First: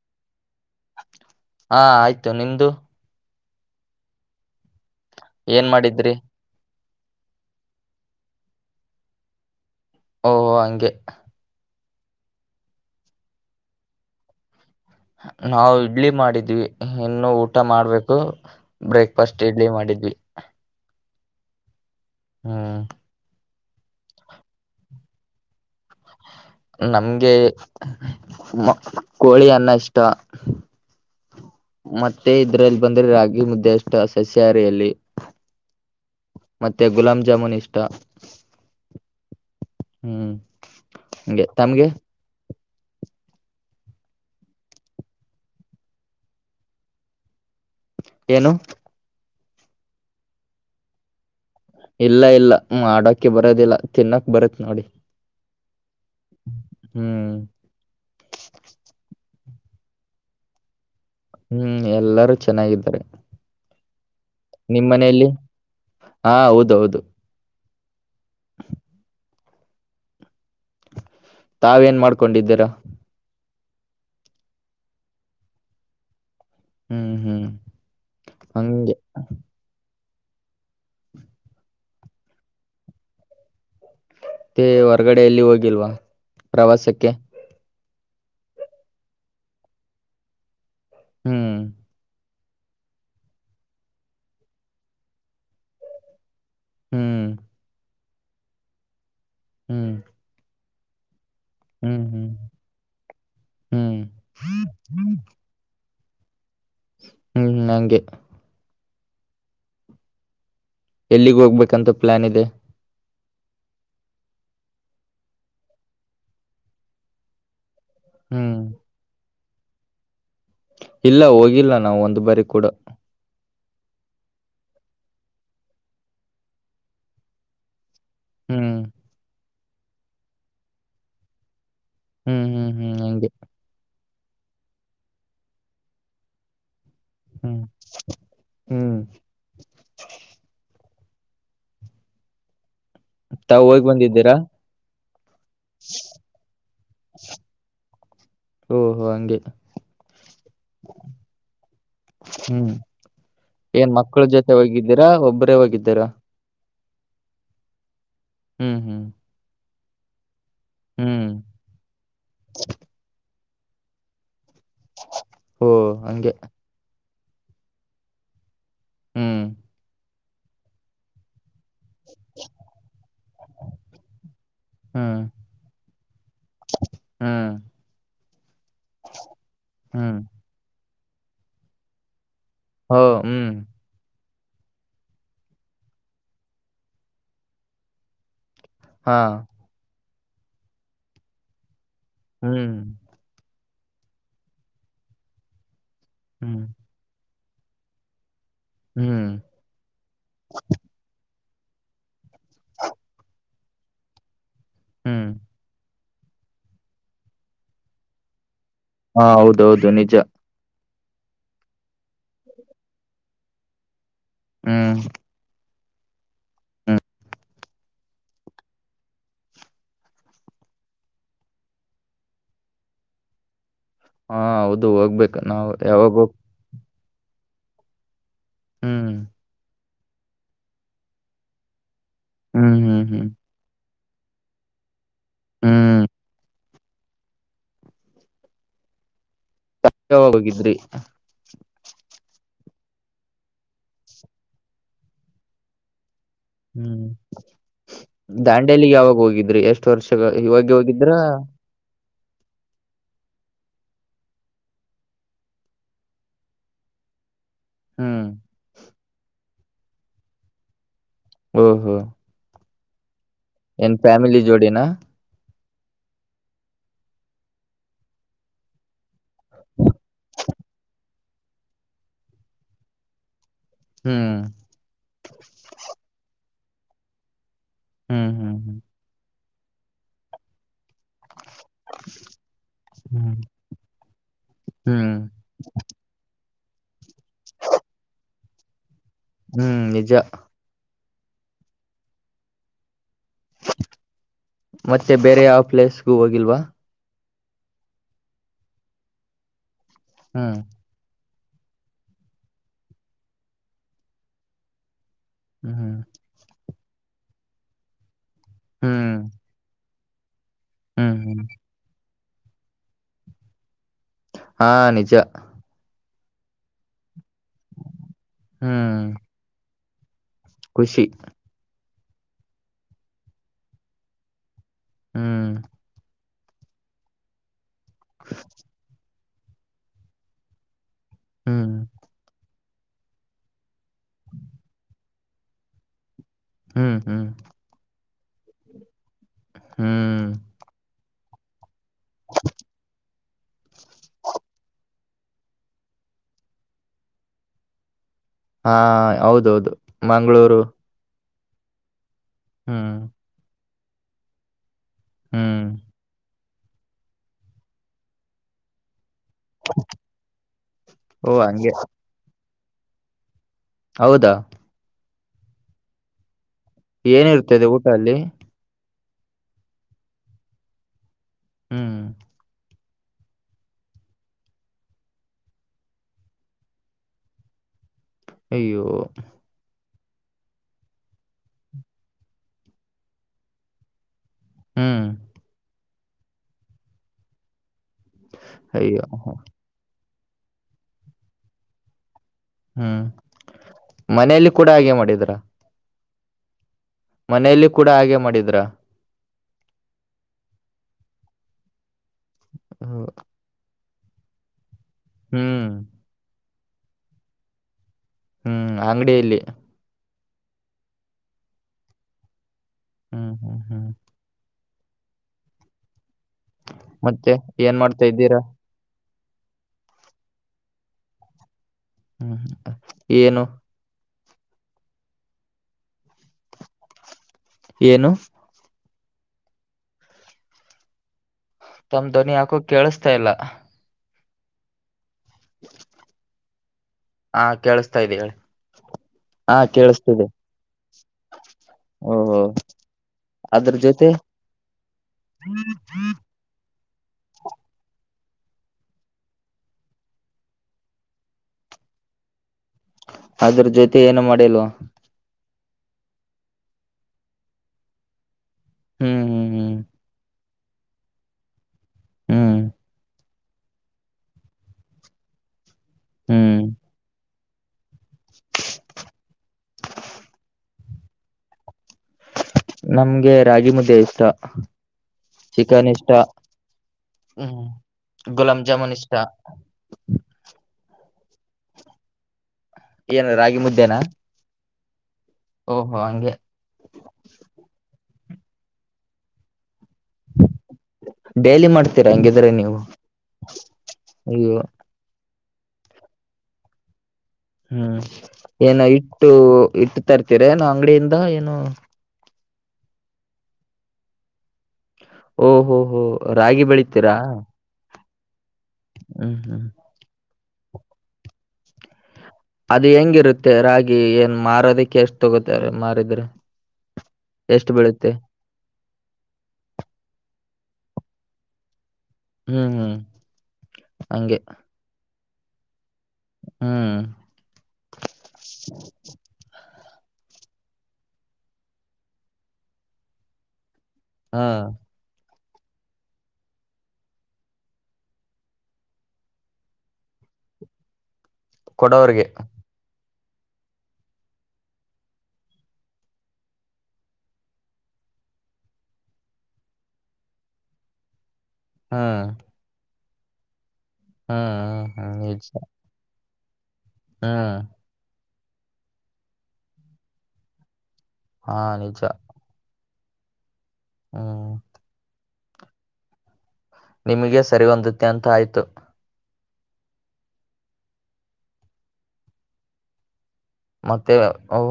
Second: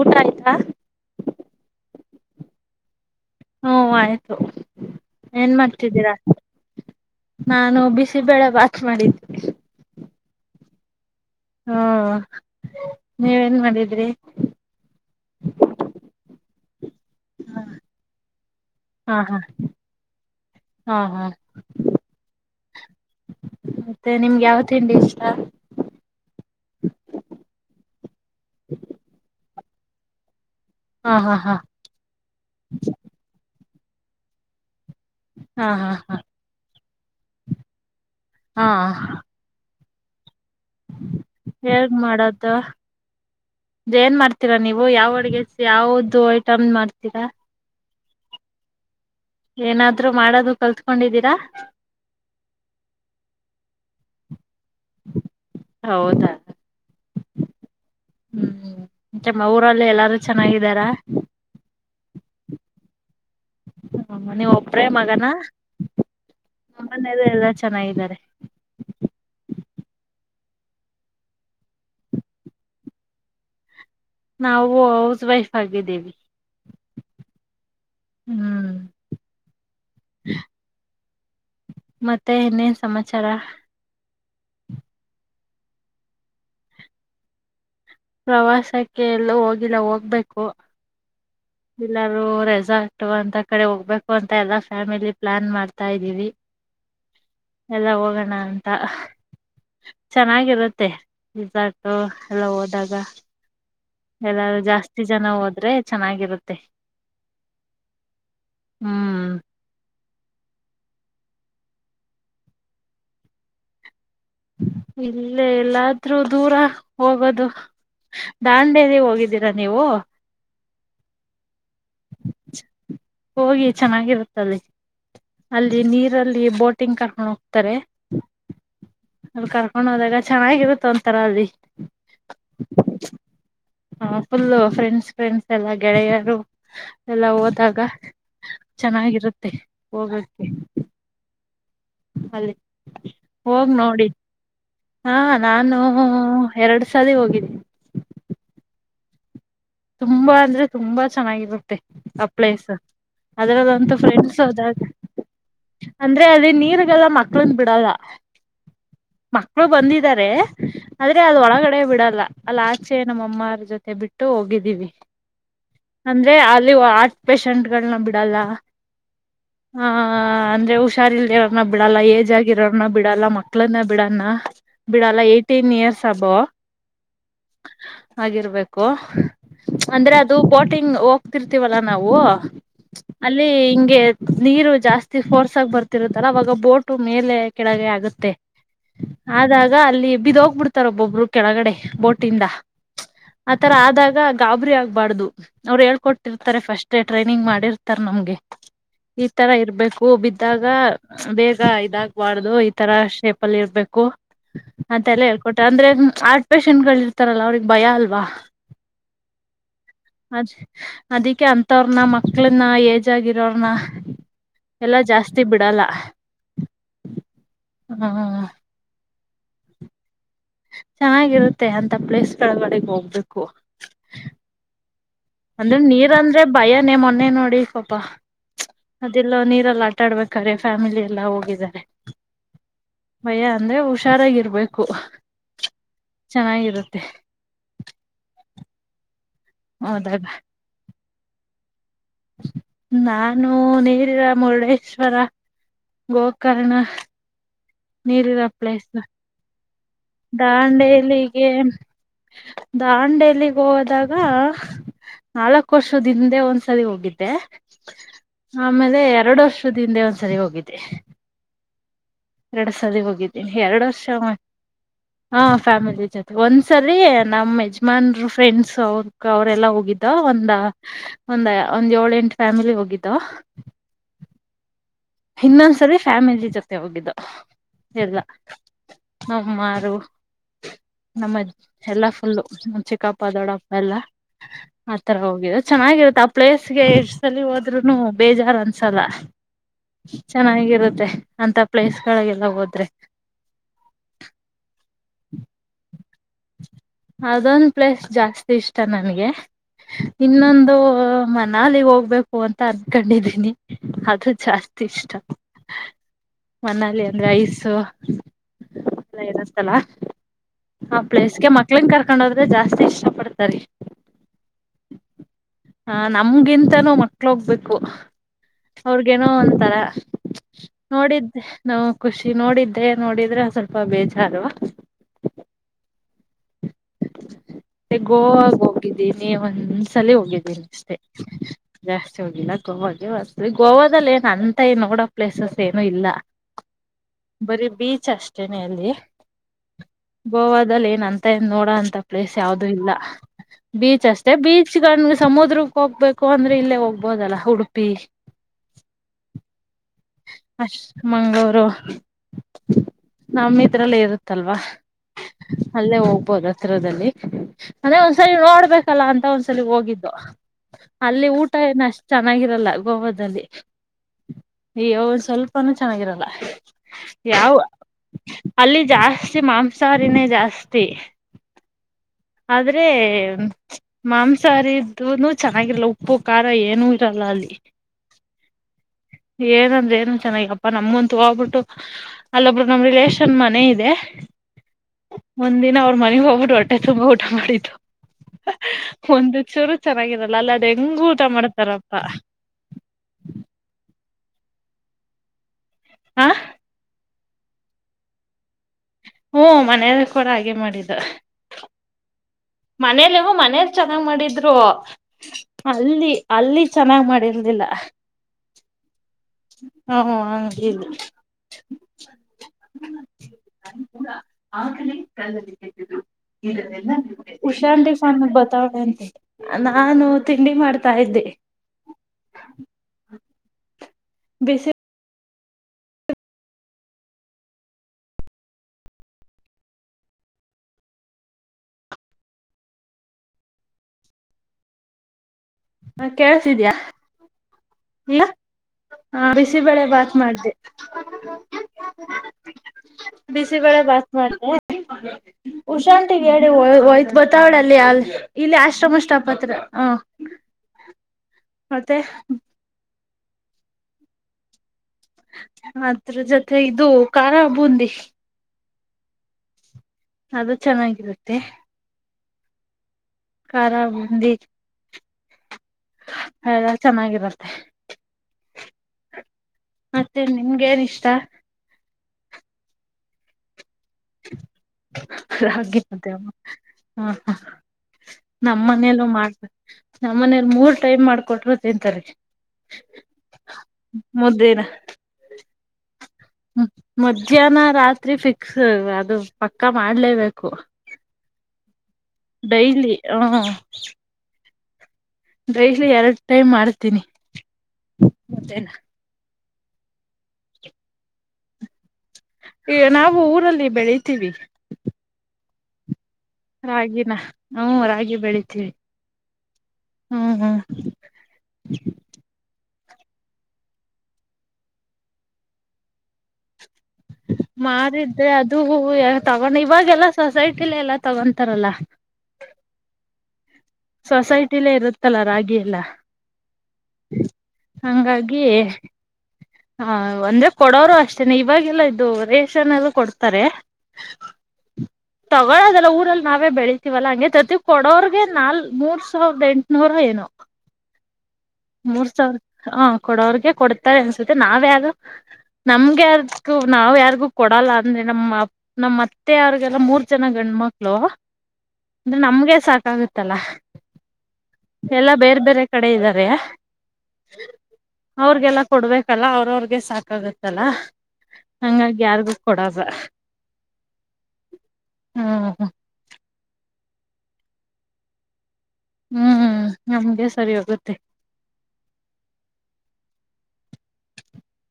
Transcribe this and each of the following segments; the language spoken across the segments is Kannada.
ಊಟ ಆಯ್ತಾ. ಹಾ ಆಯ್ತು ನಿಮ್ದು. ಹ್ಮ ಆಯ್ತು ಏನ್ ಮಾಡ್ತಿದ್ದೀರಾ. ನಾನು ಬಿಸಿಬೇಳೆ ವಾಚ್ ಮಾಡಿದ್ದ ಓಹಹೋ ಹಂಗೆ ಹಾ ನೀವೇನ್ ಮಾಡಿದ್ರಿ ನಾವು ಇಡ್ಲಿ ಮಾಡಿದ್ವಿ ಇನ್ನು ಊಟ ಮಾಡ್ಬೇಕು ಹಾ ಹಾ ಬ್ರೇಕ್ಫಾಸ್ಟ್ ಇಡ್ಲಿ ಮಾಡಿದ್ವಿ ಹಾ ಹಾ ಹ್ಮ ಮತ್ತೆ ನಿಮ್ಗೆ ಯಾವ ತಿಂಡಿ ಇಷ್ಟ ನಮ್ಗೆ ಮ ಕೋಳಿ ಅನ್ನ ಇಷ್ಟ ಹಾ ಹಾ ಹಾ ಮತ್ತೆ ಇದ್ರಲ್ಲಿ ಬಂದ್ರೆ ರಾಗಿ ಮುದ್ದೆ ಅಷ್ಟ ಸಸ್ಯಾಹಾರಿಯಲ್ಲಿ ಹಾ ಹಾ ಹಾ ಮತ್ತೆ ಗುಲಾಬ್ ಜಾಮೂನ್ ಇಷ್ಟ ಹಾ ಹ್ಮ್ ಹಂಗೆ ತಮ್ಗೆ ಹೇಗ್ ಮಾಡದ ಏನ್ ಮಾಡ್ತೀರಾ ನೀವು ಯಾವ ಅಡ್ಗೆ ಯಾವ್ದು ಐಟಮ್ ಮಾಡ್ತೀರಾ ಏನು ಏನಾದ್ರು ಮಾಡೋದು ಕಲ್ತ್ಕೊಂಡಿದ್ದೀರಾ ಇಲ್ಲ ಇಲ್ಲ ಮಾಡೋಕ ಬರೋದಿಲ್ಲ ತಿನ್ನಕ್ ಬರತ್ ನೋಡಿ ಹೌದಾ ಹ್ಮ್ ಹ್ಮ್್ಮ ಮೆಮ್ಮ ಊರಲ್ಲಿ ಎಲ್ಲಾರು ಚೆನ್ನಾಗಿದಾರ ಹ್ಮ್ ಎಲ್ಲರೂ ಚೆನ್ನಾಗಿದ್ದಾರೆ ಹಮ್ಮ ನೀವ್ ಒಬ್ರೇ ನಿಮ್ ಮಗನ ಮನೆಯಲ್ಲಿ ಹಾ ಹೌದೌದು ಮನ ಎಲ್ಲ ಚೆನ್ನಾಗಿದ್ದಾರೆ [inaudible] ತಾವೇಏನ್ ಮಾಡ್ಕೊಂಡಿದ್ದೀರಾ ನಾವು ಹೌಸ್ ವೈಫ್ ಆಗಿದ್ದೀವಿ ಹ್ಮ್ ಹ್ಮ್ ಹ್ಮ್ ಹಾಂಗ್ ಮತ್ತೆ ಇನ್ನೇ ಸಮಾಚಾರ ಮತ್ತೆ ಹೊರ್ಗಡೆಯಲ್ಲಿ ಹೋಗಿಲ್ವಾ ಪ್ರವಾಸಕ್ಕೆ ಪ್ರವಾಸಕ್ಕೆ ಎಲ್ಲೂ ಹೋಗಿಲ್ಲ ಹೋಗ್ಬೇಕು ಹ್ಮ್ ಎಲ್ಲರೂ ರೆಸಾರ್ಟ್ ಅಂತ ಕಡೆ ಹೋಗ್ಬೇಕು ಅಂತ ಎಲ್ಲ ಫ್ಯಾಮಿಲಿ ಪ್ಲಾನ್ ಮಾಡ್ತಾ ಇದ್ದೀವಿ ಹ್ಮ್ ಲ್ಲ ಹೋಗೋಣ ಅಂತ ಹ್ಮ್ ಚೆನ್ನಾಗಿರುತ್ತೆ ಇಜ ಆತು ಹ್ಮ್ ಹ್ಮ್ ಎಲ್ಲ ಹೋದಾಗ ಹ್ಮ್ ಹ್ಮ್ ಎಲ್ಲಾರೂ ಜಾಸ್ತಿ ಜನ ಹೋದ್ರೆ ಚೆನ್ನಾಗಿರುತ್ತೆ ಹ್ಮ್ ನಂಗೆ ಹ್ಮ್ ಎಲ್ಲಿಗ್ ಹೋಗ್ಬೇಕಂತ ಪ್ಲಾನ್ ಇದೆ. ಇಲ್ಲೇ ಎಲ್ಲಾದ್ರೂ ದೂರ ಹೋಗೋದು. ಹ್ಮ್ ದಾಂಡೇಲಿ ಹೋಗಿದಿರಾ ನೀವು ಇಲ್ಲ ಹೋಗಿಲ್ಲ ನಾವು ಒಂದ್ ಬಾರಿ ಕೂಡ ಹೋಗಿ ಚೆನ್ನಾಗಿರುತ್ತ್ ಅಲ್ಲಿ ನೀರಲ್ಲಿ ಬೋಟಿಂಗ್ ಕರ್ಕೊಂಡು ಹೋಗ್ತಾರೆ. ಹ್ಮ್ ಅಲ್ಲಿ ಕರ್ಕೊಂಡ್ ಹೋದಾಗ ಚೆನ್ನಾಗಿರುತ್ತ ಒಂತರ ಅಲ್ಲಿ ಹಾಗೆ ಹ ಫುಲ್ಲ ಫ್ರೆಂಡ್ಸ್ ಫ್ರೆಂಡ್ಸ್ ಎಲ್ಲ ಗೆಳೆಯರು ಎಲ್ಲ ಹ್ಮ್ ಹೋದಾಗ ಹ್ಮ್ ಚೆನ್ನಾಗಿರುತ್ತೆ ಹೋಗಕ್ಕೆ [unintelligible] ತಾವ್ ಹೋಗ್ ಹೋಗಿ ನೋಡಿ ಬಂದಿದ್ದೀರಾ. ಹಾ ನಾನು ಎರಡು ಸಾರಿ ಹೋಗಿದ್ದೀನಿ. ಓಹೋ ಹಂಗೆ ತುಂಬಾ ಅಂದ್ರೆ ತುಂಬಾ ಚೆನ್ನಾಗಿರುತ್ತೆ ಆ ಪ್ಲೇಸ್. ಹ್ಮ್ ಏನ್ ಅದ್ರದಂತ ಮಕ್ಕಳ ಫ್ರೆಂಡ್ಸ್ ಜೊತೆ ಹದ ಹೋಗಿದ್ದೀರಾ ಒಬ್ಬರೇ ಹೋಗಿದ್ದೀರಾ ಅಂದ್ರೆ ಅಲ್ಲಿ ನೀರ್ಗದ ಮ [unintelligible] ಬಿಡಲ್ಲ ಹ್ಮ್ ಹ್ಮ್ ಮಕ್ಕಳು ಬಂದಿದ್ದಾರೆ ಆದ್ರೆ ಹ್ಮ್ ಅದ ಒಳಗಡೆ ಬಿಡಲ್ಲ ಅಲ್ಲ ಆಚೆ ನಮ್ಮಅಮ್ಮರ ಜೊತೆ ಬಿಟ್ಟು ಹೋಗಿದ್ದೀವಿ ಓ ಹಂಗೆ ಅಂದ್ರೆ ಅಲ್ಲಿ ಹಾರ್ಟ್ ಪೆಷಂಟ್ಗಳನ್ನ ಬಿಡಲ್ಲ. ಹ್ಮ್ ಹಾ ಅಂದ್ರೆ ಹುಷಾರಿಲ್ದೆ. ಬಿಡಲ್ಲ ಏಜ್ ಆಗಿರೋನ ಬಿಡಲ್ಲ ಮಕ್ಕಳನ್ನ ಬಿಡಣ ಹ್ಮ್ ಬಿಡಲ್ಲ ಏ ಪೋರ್ಟೆನ್ ಇಯರ್ಸ್ ಅಬೋ ಹ್ಮ್ ಆಗಿರ್ಬೇಕು. ಅಂದ್ರೆ ಹ್ಮ್ ಅದು ಬೋಟಿಂಗ್ ಹೋಗ್ತಿರ್ತೀವಲ್ಲ ನಾವು ಓ ಅಲ್ಲಿ ಹ್ಮ್ ಹಿಂಗೆ ನೀರು ಜಾಸ್ತಿ ಫೋರ್ಸ್ ಆಗಿ ಬರ್ತಿರುತ್ತಲ್ಲ ಅವಾಗ ಬೋಟು ಮೇಲೆ ಕೆಳಗೆ ಆಗುತ್ತೆ. ಹಾ ಆದಾಗ ಅಲ್ಲಿ ಬಿದ್ ಹೋಗ್ಬಿಡ್ತಾರ್ ಒಬ್ಬೊಬ್ರು ಕೆಳಗಡೆ ಬೋಟಿಂದ. ಹ್ಮ್ ಆತರ ಆದಾಗ ಗಾಬರಿ ಆಗ್ಬಾರ್ದ ಅವ್ರು ಹೇಳ್ಕೊಟ್ಟಿರ್ತಾರೆ ಹ್ಮ್ ಫಸ್ಟ್. ಮೆ ಟ್ರೈನಿಂಗ್ ಮಾಡಿರ್ತಾರ್ ನಮ್ಗೆ ಹ್ಮ್ ಈ ತರ ಇರ್ಬೇಕು ಹೂ ಬಿದ್ದಾಗ ಬೇಗ ಇದಾಗಬಾರ್ದು ಈ ತರ ಶೇಪ ಅಲ್ಲಿ ಇರ್ಬೇಕು ಮತ್ತೆಲ್ಲ ಹ್ಮ್ ಹೇಳ್ಕೊಟಾರ ಅಂದ್ರೆ ಆರ್ಟ್ ಪೇೇಶೆಂಟ್ ಗಳು ಇರ್ತಾರಲ್ಲ ಅವ್ರಗ್ ಭಯ ಅಲ್ವಾ ಹಾ ಹೌದೌದು ನಿಜ ಅದಕ್ಕೆ ಅಂತವ್ರನ ಮಕ್ಳನ್ನ ಏಜ್ ಆಗಿರೋರನ ಹ್ಮ್ ಎಲ್ಲಾ ಜಾಸ್ತಿ ಬಿಡಲ್ಲ ಹ್ಮ ಚೆನ್ನಾಗಿರುತ್ತೆ ಅಂತ ಪ್ಲೇಸ್ ಗಳಗಿ ಡೆಗೆ ಹೋಗ್ಬೇಕು ಹಾ ಹೌದು ಹೋಗ್ಬೇಕು ನಾವು ಅಂದ್ರೆ ನೀರ್ ಯಾವಾಗ ಹೋಗ್ ಅಂದ್ರೆ ಭಯನೇ ಮೊನ್ನೆ ನೋಡಿ ಪಾಪಾ ಹ್ಮ್ ಅದೆಲ್ಲ ನೀರೆಲ್ಲ ಆಟ ಆಡ್ಬೇಕ್ರೆ ಫ್ಯಾಮಿಲಿ ಎಲ್ಲ ಹೋಗಿದ್ದಾರೆ ಹ್ಮ್ ಹ್ಮ್ ಹ್ಮ್ ಭಯ ಅಂದ್ರೆ ಹುಷಾರಾಗಿರ್ಬೇಕು ಹ್ಮ್ ಚೆನ್ನಾಗಿರುತ್ತೆ ಚ ಹೋದಾಗ ಹೋಗಿದ್ರಿ ನಾನು ನೀರಿರ ಮುರುಡೇಶ್ವರ ಗೋಕರ್ಣ ಹ್ಮ್ ದಾಂಡ್ಯಲಿಗ್ ಯಾವಾಗ ಹೋಗಿದ್ರೆ ಎಷ್ಟು ವರ್ಷ ಇವಾಗ ಹೋಗಿದ್ರ ದಾಂಡೇಲಗೆ ದಾಂಡೇಲಿಗೆ ಹೋದಾಗ ನಾಲ್ಕ್ ವರ್ಷದಿಂದೆ ಒಂದ್ಸರಿ ಹೋಗಿದ್ದೆ ಹ್ಮ್ ಆಮೇಲೆ ಎರಡು ವರ್ಷದ ಹಿಂದೆ ಒಂದ್ಸರಿ ಹೋಗಿದ್ದೆ ಓ ಹೋ ಎರಡ್ ಸಾರಿಿಗೆ ಹೋಗಿದ್ದೀನಿ ಎರಡು ವರ್ಷ ಮ ಫ್ಯಾಮಿಲಿ ಜೋಡಿನಾ ಹ ಫ್ಯಾಮಿಲಿ ಜೊತೆ ಒಂದ್ಸರಿ ನಮ್ಮ್ ಯಜಮಾನ್ರ ಫ್ರೆಂಡ್ಸ್ ಅವ್ರ ಅವ್ರಲ್ಲಾ ಹೋಗಿದ್ರು ಒಂದ ಒಂದ ಒಂದ್ ಏಳ ಎಂಟು ಫ್ಯಾಮಿಲಿ ಹೋಗಿದ್ದ ಹ್ಮ್ ಇನ್ನೊಂದ್ಸರಿ ಫ್ಯಾಮಿಲಿ ಜೊತೆ ಹೋಗಿದ್ದು ಎಲ್ಲ ಹ್ಮ್ ಹ್ಮ್ ಹ್ಮ್ ನಮ್ಮ ಮಾರು ನಮ್ಮ ಎಲ್ಲಾ ಫುಲ್ಲು ಚಿಕ್ಕಪ್ಪ ಹ್ಮ್ ದೊಡ್ಡಪ್ಪ ಎಲ್ಲ ಹ್ಮ್ ಆತರ ಹೋಗಿದೆ ಚೆನ್ನಾಗಿರುತ್ತೆ ಆ ಪ್ಲೇಸ್ ಗೆ ಇಷ್ಟಲ್ಲಿ ಹೋದ್ರುನು ಬೇಜಾರ್ು ಅನ್ಸಲ್ಲ ಹ್ಮ್ ನಿಜ ಚೆನ್ನಾಗಿರುತ್ತೆ ಅಂತ ಪ್ಲೇಸ್ಗಳಿಗೆಲ್ಲ ಹೋದ್ರೆ ಮತ್ತೆ ಬೇರೆ ಯಾವ ಪ್ಲೇಸ್ಗೂ ಹೋಗಿಲ್ವಾ ಅದೊಂದು ಪ್ಲಸ್ ಜಾಸ್ತಿ ಇಷ್ಟ ನನ್ಗೆ ಹ್ಮ್ ಇನ್ನೊಂದು ಮನಾಲ ಹೋಗ್ಬೇಕು ಅಂತ ಅನ್ಕೊಂಡಿದೀನಿ ಅದುದು ಜಾಸ್ತಿ ಇಷ್ಟ ಹ್ಮ್ ಹ್ಮ ಮನಾಲ ಅಂದ್ರೆ ಐಸ ಹ್ಮ್ ಎಲ್ಲ ಏನ್ತಲ್ಲ ಆ ಹ್ಮ್ ಹ್ಮ್ ಪ್ಲೇಸ್ಗೆ ಮಕ್ಳನ್ ಕರ್ಕೊಂಡೋದ್ರೆ ಜಾಸ್ತಿ ಇಷ್ಟ ಪಡ್ತಾರಿ ಹಾ ನಿಜ ಹ ನಮ್ಗಿಂತನೂ ಮಕ್ಳ ಹೋಗ್ಬೇಕು ಹ್ಮ್ ಅವ್ರಗೇನೋ ಒಂತಾರ ಖುಷಿ ನೋಡಿದ್ದೆ ನಾವು ಖುಷಿ ನೋಡಿದ್ದೆ ನೋಡಿದ್ರೆ ಸ್ವಲ್ಪ ಬೇಜಾರವಾ ಹ್ಮ್ ಮೆ ಗೋವಾಗ ಹೋಗಿದ್ದೀನಿ ಒಂದ್ಸಲ ಹೋಗಿದ್ದೀನಿ ಅಷ್ಟೆ ಹ್ಮ್ ಜಾಸ್ತಿ ಹೋಗಿಲ್ಲ ಗೋವಾಗೆ ವಸ್ತ ಗೋವಾದಲ್ಲಿ ಏನ್ ಅಂತ ಈ ನೋಡೋ ಪ್ಲೇಸಸ್ ಏನು ಇಲ್ಲ ಹ್ಮ್ ಹ್ಮ್ ಬರೀ ಬೀಚ್ ಅಷ್ಟೇನೆ ಅಲ್ಲಿ ಹ್ಮ್ ಬೋವಾದಲ್ಲಿ ಏನ್ ಅಂತ ನೋಡ ಅಂತ ಪ್ಲೇಸ್ ಯಾವ್ದೂ ಇಲ್ಲ ಬೀಚ್ ಅಷ್ಟೆ ಬೀಚ್ ನ್ ಸಮುದ್ರ ಹೋಗ್ಬೇಕು ಅಂದ್ರೆ ಇಲ್ಲೇ ಹೋಗ್ಬೋದಲ್ಲ ಉಡುಪಿ ಹಾ ಹೌದೌದು ಮಂ್ಗಳೂರು ಅಶ್ ಮಂಗಗಳೂರು ಹ್ಮ್ ನಂಬಿದರಲ್ಲೇ ಇರುತ್ತಲ್ವಾ ಹ್ಮ್ ಅಲ್ಲೇ ಹೋಗ್ಬೋದು ಹತ್ತಿರದಲ್ಲಿ ಅದೇ ಒಂದ್ಸಲ ನೋಡಬೇಕಲ್ಲ ಅಂತ ಒಂದ್ಸಲ ಹೋಗಿದ್ದು ಅಲ್ಲಿ ಓ ಊಟ ಹಂಗೆ ಚೆನ್ನಾಗಿರಲ್ಲ ಗೋವಾದಲ್ಲಿ ಹೌದಾ ಅಯ್ಯೋ ಸ್ವಲ್ಪಾನು ಚೆನ್ನಾಗಿರಲ್ಲ ಯಾವ ಏನಿರ್ತದೆ ಊಟ ಅಲ್ಲಿ ಅಲ್ಲಿ ಜಾಸ್ತಿ ಮಾಂಸಾಹಾರಿನೇ ಜಾಸ್ತಿ ಹ್ಮ್ ಆದ್ರೆ ಮಾಂಸಹಾರಿದ್ದನು ಚೆನ್ನಾಗಿರ್ಲ್ಲ ಉಪ್ಪು ಖಾರ ಏನು ಇರಲ್ಲ ಅಲ್ಲಿ ಅಯ್ಯೋ ಏನಂದ್ರೆ ಏನ ಚೆನ್ನಾಗಿರಲ್ಲಪ್ಪ ನಮ್ಮಂತು ಹೋಗ್ಬಿಟ್ಟು ಅಲ್ಲೊಬ್ಬರುದು ನಮ್ ರಿಲೇಶನ್ ಮನೆ ಇದೆ ಹ್ಮ್ ಒಂದ ದಿನ ಅವ್ರ ಮನೆಗ್ ಹೋಗ್ಬಿಟ್ಟು ಹೊಟ್ಟೆ ತುಂಬಾ ಊಟ ಮಾಡಿದ್ದು ಅಯ್ಯೋ ಒಂದು ಚೂರು ಚೆನ್ನಾಗಿರಲ್ಲ ಅಲ್ಲ ಅದ ಹೆಂಗ ಊಟ ಮಾಡ್ತಾರಪ್ಪ ಹ್ಮ್ ಮನೆಯಲ್ಲಿ ಕೂಡ ಹಾಗೆ ಮಾಡಿದರ ಹಾ ಮನೆಯಲ್ಲಿ ಕೂಡ ಹಾಗೆ ಮಾಡಿದ್ರ ಹು ಮನೆಯ್ಲಲಿ ಕೂಡ ಹಾಗೆ ಮಾಡಿದ್ದ ಹ್ಮ್ ಮನೇಲಿವೋ ಮನೇಲಿ ಚೆನ್ನಾಗ್ ಮಾಡಿದ್ರು ಅಲ್ಲಿ ಅಲ್ಲಿ ಚೆನ್ನಾಗ್ ಮಾಡಿರ್ದಿಲ್ಲ ಹ್ಮ್ ಅಂಗಡಿಯಲ್ಲಿ ಹಾ ಹಂಗ ಇಲ್ಲಿ ಹ್ಮ್ ಹ್ಮ್ ಾನ ಹ್ಮ್ ಕೂಡ ಆಗಲೇ ಕಲಲ್ಲಿ ಕೆಟ್ಟು ಮತ್ತೆ ಇಲ್ಲದೆ ಏನ್ ಮಾಡ್ತಾ ಉಷಾಿಫಣ ಇದ್ದೀರಾ ಬತಾವಣೆ ಅಂತ ನಾನು ತಿಂಡಿ ಮಾಡ್ತಾ ಇದ್ದೆ ಹ್ಮ್ ಏನು ಬಸಿ ಏನು ತಮ್ಮ್ ದ್ವನಿ ಹಾಕೋ ಕೇಳಿಸ್ತಾ ಇಲ್ಲ ಹ ಕೆೇಸ ಇದ್ಯಾಾ ಆ ಕೇಳುಸ್ತಾ ಆ ಬಿಸಿಬೇಳೆ ಬಾತ್ ಕೇಳಿಸ್ತಿದೆ ಮಾಡಿದ್ದೆ ಓಹೋ ಅದ್ರ ಬಿಸಿಗಡೆ ಬಾತ್ ಜೊತೆ ಮಾಡಿದೆ ಉಷಾಂತ್ [unintelligible] ಹೇಳ ಒಯ್ತ ಬತಾವಳ ಅಲ್ಲಿ ಅಲ್ಲಿ ಇಲ್ಲಿ ಆಶ್ರಮಷ್ಟಾಪ್ ಹತ್ರ ಹ ಮತ್ತೆ ಅದ್ರ ಜೊತೆ ಏನು ಮಾಡೇಲ್ವ ಅ ಜೊತೆ ಇದು ಖಾರ ಬೂಂದಿ ಹ್ಮ್ ಹ್ಮ್ ಹ್ಮ್ ಅದು ಚೆನ್ನಾಗಿರುತ್ತೆ ಹ್ಮ್ ಖರಬಂದಿ ಹ್ಮ್ ಹ ಚೆನ್ನಾಗಿರತ್ತೆ ಮ ಮತ್ತೆ ನಿಮ್ಗೆ ಏನ್ ಇಷ್ಟ ನಮ್ಗೆ ರಾಜೀ ಮುದ್ದೇಶ ರಾಗಿ ಮತ್ತ ಅಮ್ಮ ಹಾ ಹ್ಮ್ ಗುಲಾಬ್ ಜಾಮೂನ್ ನಮ್ಮನೇಲ್ಲೂ ಇಷ್ಟ ಮಾಡಬೇಕ ನಮ್ಮ್ ಮನೇಲ್ ಮೂರ್ ಟೈಮ್ ಮಾಡ್ಕೊಟ್್ರರು ತಿಂತಾರೆ ಏನು ರಾಗಿ ಮುದ್ದೇನಾ ಮುದೇನ ಓಹೋ ಹಂಗೆ ಹ್ಮ ಮಧ್ಯಾಹ್ನ ರಾತ್ರಿ ಫಿಕ್ಸ್ ಅದು ಪಕ್ಕ ಮಾಡ್ಲೇಬೇಕು ಡೈಲಿ ಮಾಡ್ತೀರಾ ಹಂಗಿದ್ರೆ ನೀವು ಡೈಲಿ ಹ ಅಯ್ಯೋ ಡೈಲಿ ಎರಡು ಟೈಮ್ ಮಾಡ್ತೀನಿ ಹ್ಮ್ ಮತ್ತೇನ ಏನ ಹಿಟ್ಟು ಇಟ್ಟತರ್ತೀರ ನಾ ಅಂಗಡಿಯಿಂದ ಏನು ಏ ನಾವು ಊರಲ್ಲಿ ಬೆಳಿತೀವಿ ಓ ಹೋ ಹೋ ರಾಗಿ ರಾಗಿನ ಬೆಳಿತೀರಾ ಹ್ಮ್ ರಾಗಿ ಬೆಳಿತೀವಿ ಹ್ಮ್ ಹ್ಮ್ ಹ್ಮ್ ಹ್ಮ್ ಅದು ಹೆಂಗಿರುತ್ತೆ ರಾಗಿ ಏನ್ ಮಾರೋದಿಕ್ಕೆ ಎಷ್ಟು ತಗೋತಾರೆ ಮಾರಿದ್ರೆ ಎಷ್ಟು ಬೀಳುತ್ತೆ ಮಾರಿದ್ರೆ ಅದು ತಗೊಂಡ ಇವಾಗೆಲ್ಲ ಸೊಸೈಟಿಲಿ ಎಲ್ಲ ತಗೊಂತಾರಲ್ಲ. ಹ್ಮ್ ಹ್ಮ್. ಹಂಗೆ ಸೊಸೈಟಿಲ್ಲೇ ಇರುತ್ತಲ್ಲ ರಾಗಿ ಎಲ್ಲಾ. ಹ್ಮ್ ಹಂಗಾಗಿ. ಹಾ ಅಂದ್ರೆ ಕೊಡೋರು ಅಷ್ಟೇನೆ ಇವಾಗೆಲ್ಲ ಇದು ರೇಷನ್ ಅಲ್ಲಿ ಕೊಡ್ತಾರೆ. ಹಾ. ತಗೊಳದಲ್ಲ ಊರಲ್ಲಿ ನಾವೇ ಬೆಳತೀವಲ್ಲಾ ಹಂಗೆ ತರ್ತೀವಿ ಕೊಡೋರ್ಗೆ ನಾಲ್ ಮೂರ್ ಸಾವಿರದ ಎಂಟುನೂರ ಏನು. ಮೂರ್ ಕೊಡೋರ್ಗೆ ಸಾವಿರ ಹಾ ಕೊಡೋವ್ರಗೆ ಕೊಡ್ತಾರೆ ಅನ್ಸುತ್ತೆ ನಾವ್ಯಾಗ. ನಮ್ಗೆ ಯಾರಕ್ಕು ನಾವ್ ಯಾರಿಗೂ ಕೊಡಲ್ಲ ಅಂದ್ರೆ ನಮ್ಮ ಅಪ್ ನಮ ಅತ್ತೆ ಅವ್ರಗೆಲ್ಲ ಮೂರ್ ಜನ ಗಂಡ ಮಕ್ಳು. ಅಂದ್ರೆ ಹ್ಮ್ ನಮ್ಗೆ ಸಾಕಾಗುತ್ತಲ್ಲ. ಹ್ಮ್ ಹ್ಮ್ ಹ್ಮ್ ಎಲ್ಲಾ ಬೇರೆ ಬೇರೆ ಕಡೆ ಇದ್ದಾರೆ. ಹಾ. ಅವ್ರಗೆಲ್ಲ ಕೊಡ್ಬೇಕಲ್ಲ ಅವ್ರ ಅವ್ರಗೆ ಸಾಕಾಗತ್ತಲ್ಲ ಹಾ ಹಂಗಾಗಿ ಯಾರಿಗು ಕೊಡಲ್ಲಾ. ಹ್ಮ. ಹ್ಮ್ ನಿಮಗೆ ಸರಿ ಹೊಂದುತ್ತೆ ಅಂತ ಆಯ್ತು. ಹ್ಮ್ ಹ್ಮ್ ನಮ್ಗೆ ಸರಿ ಹೊಗುತ್ತೆ. ಮತ್ತೆ ಅವು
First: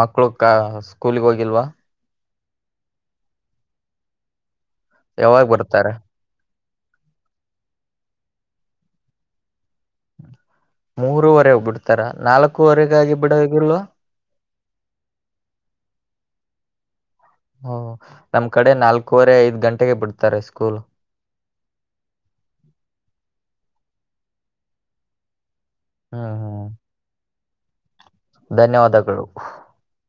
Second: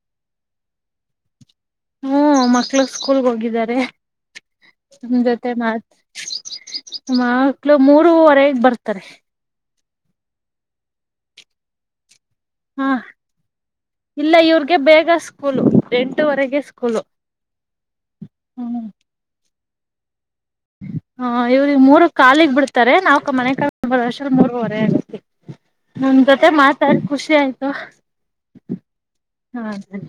ಮಕ್ಳು ಕ ಸ್ಕೂಲ್ಗೆ ಹೋಗಿಲ್ವಾ. ಹ್ಮ ಮಕ್ಳ ಸ್ಕೂಲ್ಗೆ ಹೋಗಿದ್ದಾರೆ ನಮ್ ಯಾವಾಗ ಜೊತೆ ಮಾತ್ ಬರ್ತಾರೆ ಮಕ್ಳು ಮೂರವರೆಗೆ ಬರ್ತಾರೆ. ಮೂರೂವರೆಗ ಬಿಡ್ತಾರ ಹಾ ನಾಲ್ಕೂವರೆಗಾಗಿ ಬಿಡೋಗಲ್ವ. ಇಲ್ಲ ಇವ್ರಿಗೆ ಬೇಗ ಸ್ಕೂಲು ಎಂಟುವರೆಗೆ ಸ್ಕೂಲು. ಹ್ಮ ನಮ್ ಕಡೆ ಹ್ಮ್ ನಾಲ್ಕೂವರೆ ಐದ್ ಗಂಟೆಗೆ ಬಿಡ್ತಾರೆ ಸ್ಕೂಲ್. ಹಾ ಇವ್ರಿಗೆ ಮೂರು ಕಾಲಿಗ್ ಬಿಡ್ತಾರೆ ನಾವ್ಕ ಮನೆ ವರ್ಷ ಮೂರ್ವರೆ ಆಗತ. ನಿಮ್ ಹ್ಮ್ ಜೊತೆ ಹ್ಮ್ ಮಾತಾಡ್ ಖುಷಿ ಆಯ್ತು. ಧನ್ಯವಾದಗಳು. ಹಾ ಸರಿ.